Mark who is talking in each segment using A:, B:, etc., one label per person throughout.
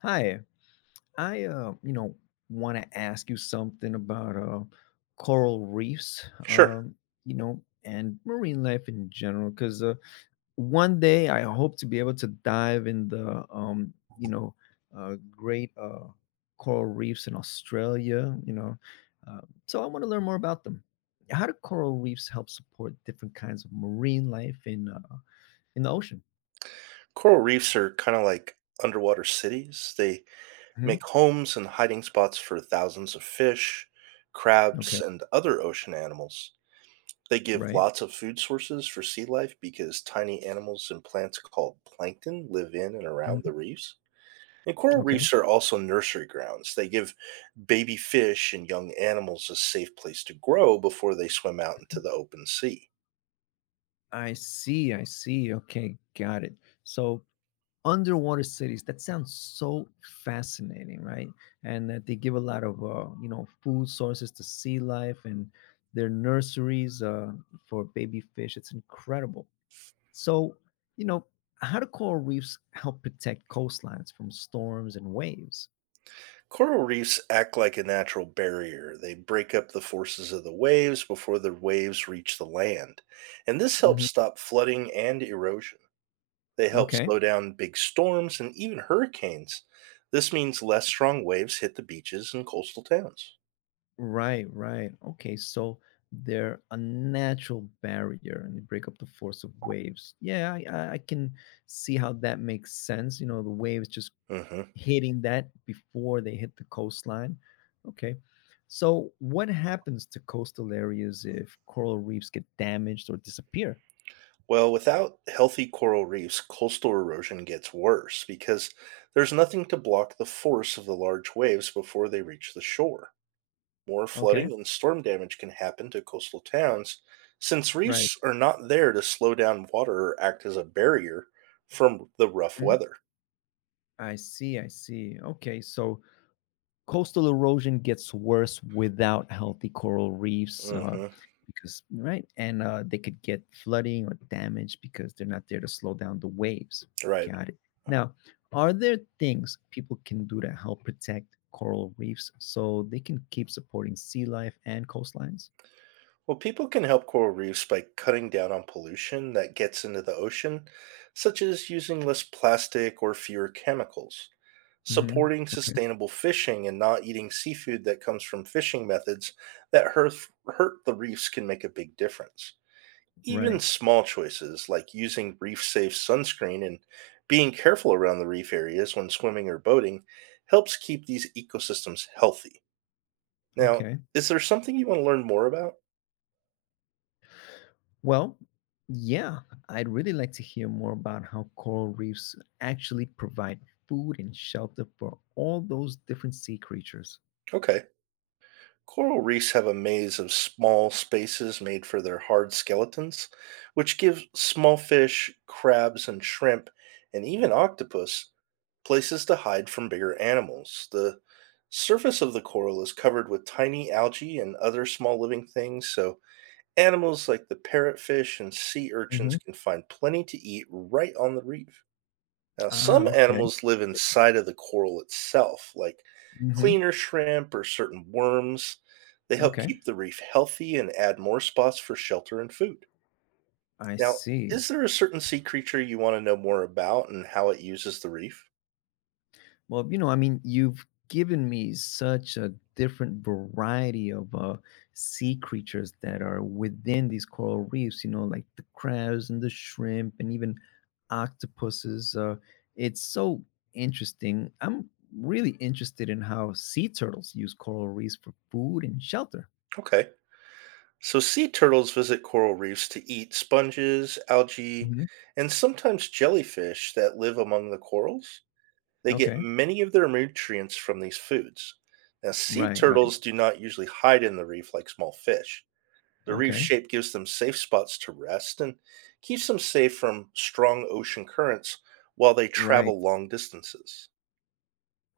A: Hi, I want to ask you something about coral reefs,
B: Sure.
A: um, and marine life in general cuz one day I hope to be able to dive in the great coral reefs in Australia, Uh, so I want to learn more about them. How do coral reefs help support different kinds of marine life in the ocean?
B: Coral reefs are kind of like underwater cities. They make
A: Mhm.
B: homes and hiding spots for thousands of fish,
A: Okay,
B: crabs, and other ocean animals. They give
A: right.
B: lots of food sources for sea life because tiny animals and plants called plankton live in and around
A: Mhm.
B: the reefs. And coral
A: Okay.
B: reefs are also nursery grounds. They give baby fish and young animals a safe place to grow before they swim out into the open sea.
A: I see, I see. Okay, got it. So underwater cities, that sounds so fascinating, right? And that they give a lot of food sources to sea life and their nurseries for baby fish. It's incredible. So, you know, how do coral reefs help protect coastlines from storms and waves?
B: Coral reefs act like a natural barrier. They break up the forces of the waves before the waves reach the land. And this
A: Hmm.
B: helps stop flooding and erosion. They help
A: Okay.
B: slow down big storms and even hurricanes. This means less strong waves hit the beaches and coastal towns.
A: Right, right. Okay, so they're a natural barrier and they break up the force of waves. Yeah, I can see how that makes sense. You know, the waves just
B: Hmm.
A: hitting that before they hit the coastline. Okay. So, what happens to coastal areas if coral reefs get damaged or disappear?
B: Well, without healthy coral reefs, coastal erosion gets worse because there's nothing to block the force of the large waves before they reach the shore. More
A: Okay,
B: flooding and storm damage can happen to coastal towns since reefs
A: right.
B: are not there to slow down water or act as a barrier from the rough
A: Mhm.
B: weather.
A: I see, I see. Okay, so coastal erosion gets worse without healthy coral reefs
B: Hmm.
A: because right and they could get flooding or damage because they're not there to slow down the waves.
B: Right.
A: Got it. Now, are there things people can do to help protect coral reefs so they can keep supporting sea life and coastlines?
B: Well, people can help coral reefs by cutting down on pollution that gets into the ocean, such as using less plastic or fewer chemicals,
A: Hmm.
B: supporting
A: Okay.
B: sustainable fishing and not eating seafood that comes from fishing methods that hurt the reefs can make a big difference. Even
A: Right.
B: small choices like using reef safe sunscreen and being careful around the reef areas when swimming or boating helps keep these ecosystems healthy. Now,
A: Okay.
B: is there something you want to learn more about?
A: Well, yeah, I'd really like to hear more about how coral reefs actually provide food and shelter for all those different sea creatures.
B: Okay. Coral reefs have a maze of small spaces made for their hard skeletons, which give small fish, crabs, and shrimp, and even octopus, places to hide from bigger animals. The surface of the coral is covered with tiny algae and other small living things, so animals like the parrotfish and sea urchins
A: Mhm.
B: can find plenty to eat right on the reef. Now,
A: Ah,
B: some
A: okay.
B: animals live
A: So
B: inside of the coral itself, like
A: mhm,
B: cleaner shrimp or certain worms. They help
A: okay,
B: keep the reef healthy and add more spots for shelter and food.
A: I
B: Now,
A: see.
B: is there a certain sea creature you want to know more about and how it uses the reef?
A: Well, you've given me such a different variety of, sea creatures that are within these coral reefs, you know, like the crabs and the shrimp and even octopuses, it's so interesting. I'm really interested in how sea turtles use coral reefs for food and shelter.
B: Okay. So, sea turtles visit coral reefs to eat sponges, algae,
A: Mhm,
B: and sometimes jellyfish that live among the corals. They get
A: okay.
B: many of their nutrients from these foods. Now, sea
A: Right, right,
B: turtles do not usually hide in the reef like small fish. The reef
A: okay.
B: shape gives them safe spots to rest and keeps them safe from strong ocean currents while they
A: Right.
B: travel long distances.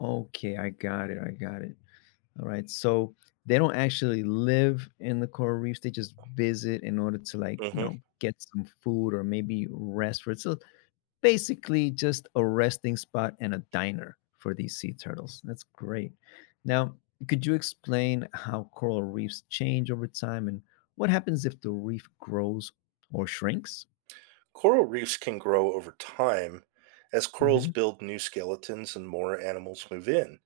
A: Okay, I got it, I got it. All right. So they don't actually live in the coral reefs. They just visit in order to like, you
B: Hmm.
A: know, get some food or maybe rest for it. So basically just a resting spot and a diner for these sea turtles. That's great. Now, could you explain how coral reefs change over time and what happens if the reef grows or shrinks?
B: Coral reefs can grow over time as
A: Hmm.
B: corals build new skeletons and more animals move in.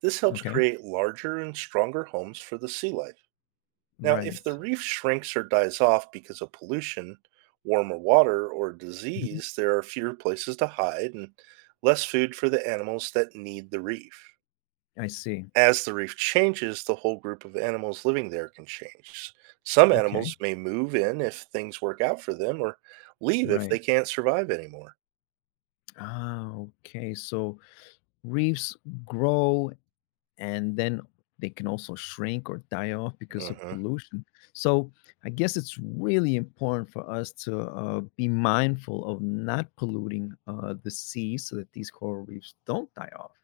B: This helps
A: Okay.
B: create larger and stronger homes for the sea life. Now, if
A: Right.
B: the reef shrinks or dies off because of pollution, warmer water, or
A: Hmm.
B: disease, there are fewer places to hide and less food for the animals that need the reef.
A: I see.
B: As the reef changes, the whole group of animals living there can change. Some
A: Okay.
B: animals may move in if things work out for them or leave if they
A: Right.
B: can't survive anymore.
A: Ah, okay. So reefs grow and then they can also shrink or die off because of
B: Mhm.
A: pollution. So I guess it's really important for us to be mindful of not polluting the sea so that these coral reefs don't die off.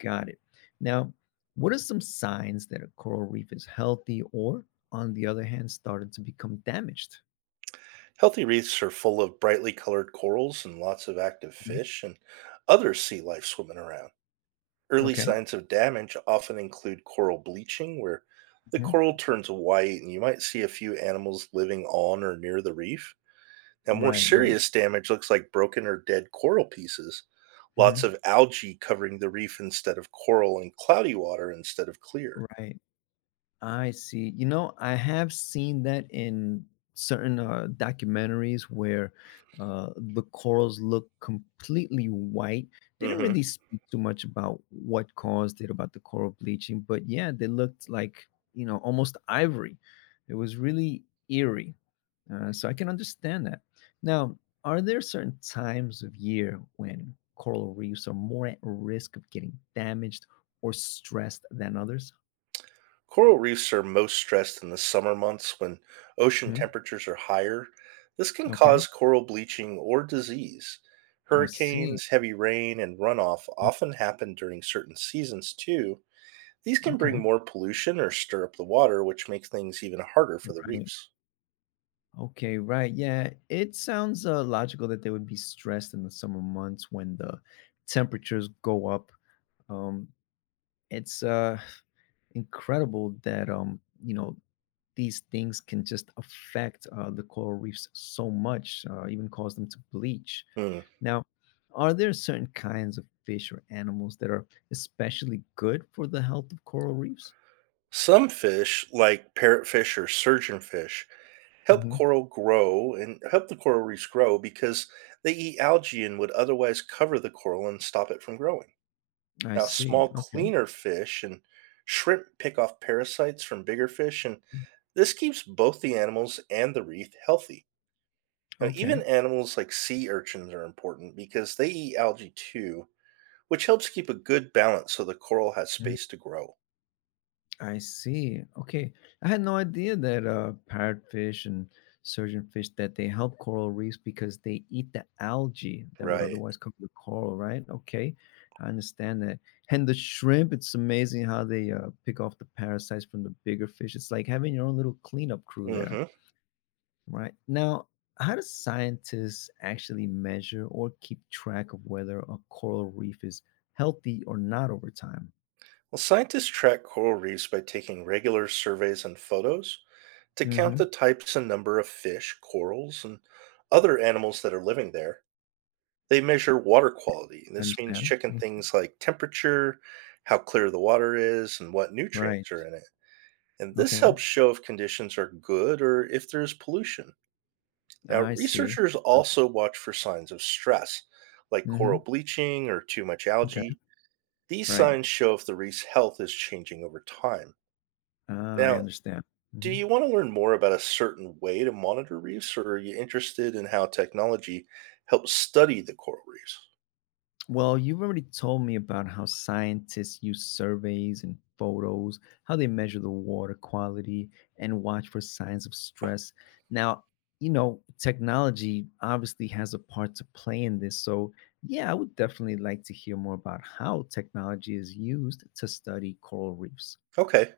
A: Got it. Now, what are some signs that a coral reef is healthy or, on the other hand, started to become damaged?
B: Healthy reefs are full of brightly colored corals and lots of active
A: Mhm.
B: fish and other sea life swimming around. Early
A: Okay.
B: signs of damage often include coral bleaching, where the
A: Mhm.
B: coral turns white and you might see a few animals living on or near the reef. Now, more
A: Right, right.
B: serious damage looks like broken or dead coral pieces, lots
A: Mhm.
B: of algae covering the reef instead of coral, and cloudy water instead of clear.
A: Right. I see. You know, I have seen that in certain documentaries where the corals look completely white. They didn't
B: Hmm.
A: really speak too much about what caused it, about the coral bleaching, but yeah, they looked like, you know, almost ivory. It was really eerie. So I can understand that. Now, are there certain times of year when coral reefs are more at risk of getting damaged or stressed than others?
B: Coral reefs are most stressed in the summer months when ocean
A: Hmm,
B: temperatures are higher. This can
A: okay.
B: cause coral bleaching or disease.
A: I see.
B: Hurricanes, heavy rain, and runoff
A: Mm,
B: often happen during certain seasons too. These can bring
A: okay,
B: more pollution or stir up the water, which makes things even harder for the
A: right?
B: reefs.
A: Okay, right. Yeah, it sounds logical that they would be stressed in the summer months when the temperatures go up. Um, it's incredible that these things can just affect the coral reefs so much, even cause them to bleach.
B: Hmm.
A: Now, are there certain kinds of fish or animals that are especially good for the health of coral reefs?
B: Some fish, like parrotfish or surgeonfish, help
A: Hmm.
B: coral grow and help the coral reefs grow because they eat algae and would otherwise cover the coral and stop it from growing.
A: I
B: Now,
A: see.
B: small,
A: Okay.
B: cleaner fish and shrimp pick off parasites from bigger fish, and
A: Mm,
B: this keeps both the animals and the reef healthy. Now,
A: okay.
B: even animals like sea urchins are important because they eat algae too, which helps keep a good balance so the coral has
A: Mm-hmm.
B: space to grow.
A: I see. Okay. I had no idea that parrotfish and surgeonfish that they help coral reefs because they eat the algae that would
B: Right.
A: otherwise cover the coral, right? Okay. I understand that. And the shrimp, it's amazing how they pick off the parasites from the bigger fish. It's like having your own little cleanup crew
B: Hmm.
A: there,
B: Well,
A: right? Now, how do scientists actually measure or keep track of whether a coral reef is healthy or not over time?
B: scientists track coral reefs by taking regular surveys and photos to count
A: Hmm.
B: the types and number of fish, corals, and other animals that are living there. They measure water quality,
A: I
B: this means
A: understand.
B: checking
A: Mm.
B: things like temperature, how clear the water is, and what
A: Right.
B: nutrients are in it. And this
A: Okay.
B: helps show if conditions are good or if there's pollution. Now,
A: I see.
B: researchers also watch for signs of stress, like coral
A: Mhm.
B: bleaching or too much
A: Okay.
B: algae. These
A: Right.
B: signs show if the reef's health is changing over time.
A: Ah, I
B: Now,
A: understand.
B: do
A: Mhm.
B: you want to learn more about a certain way to monitor reefs, or are you interested in how technology helps study the coral reefs?
A: Well, you've already told me about how scientists use surveys and photos, how they measure the water quality and watch for signs of stress. Now, you know, technology obviously has a part to play in this. So, yeah, I would definitely like to hear more about how technology is used to study coral reefs.
B: Okay.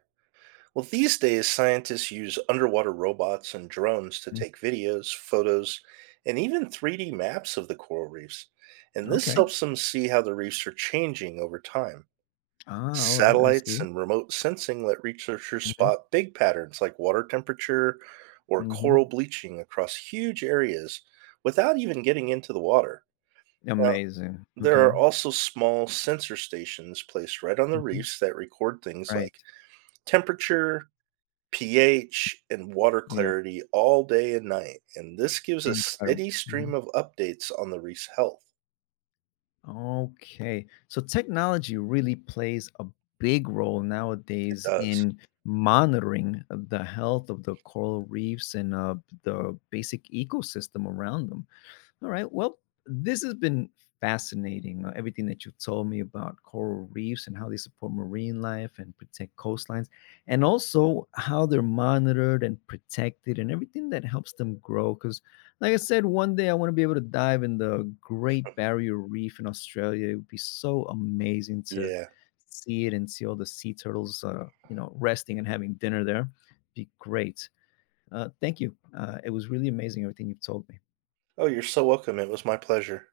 B: Well, these days, scientists use underwater robots and drones to
A: Mm,
B: take videos, photos, and even 3D maps of the coral reefs. And this
A: okay.
B: helps them see how the reefs are changing over time.
A: Ah, all right. I
B: Satellites
A: see.
B: and remote sensing let researchers
A: Hmm.
B: spot big patterns like water temperature or
A: Hmm.
B: coral bleaching across huge areas without even getting into the water. Now,
A: Amazing.
B: there
A: Okay.
B: are also small sensor stations placed right on the
A: Mhm.
B: reefs that record things
A: Right.
B: like temperature, pH, and water
A: Yeah.
B: clarity all day and night. And this gives a
A: Incredible.
B: steady
A: Mhm.
B: stream of updates on the reef's health.
A: Okay. So technology really plays a big role
B: It
A: nowadays
B: does.
A: in monitoring the health of the coral reefs and the basic ecosystem around them. All right. Well, this has been fascinating. Everything that you've told me about coral reefs and how they support marine life and protect coastlines, and also how they're monitored and protected and everything that helps them grow. Because, like I said, one day I want to be able to dive in the Great Barrier Reef in Australia. It would be so amazing to
B: Yeah.
A: see it and see all the sea turtles, you know, resting and having dinner there. Be great. Thank you. It was really amazing everything you've told me.
B: Oh, you're so welcome. It was my pleasure.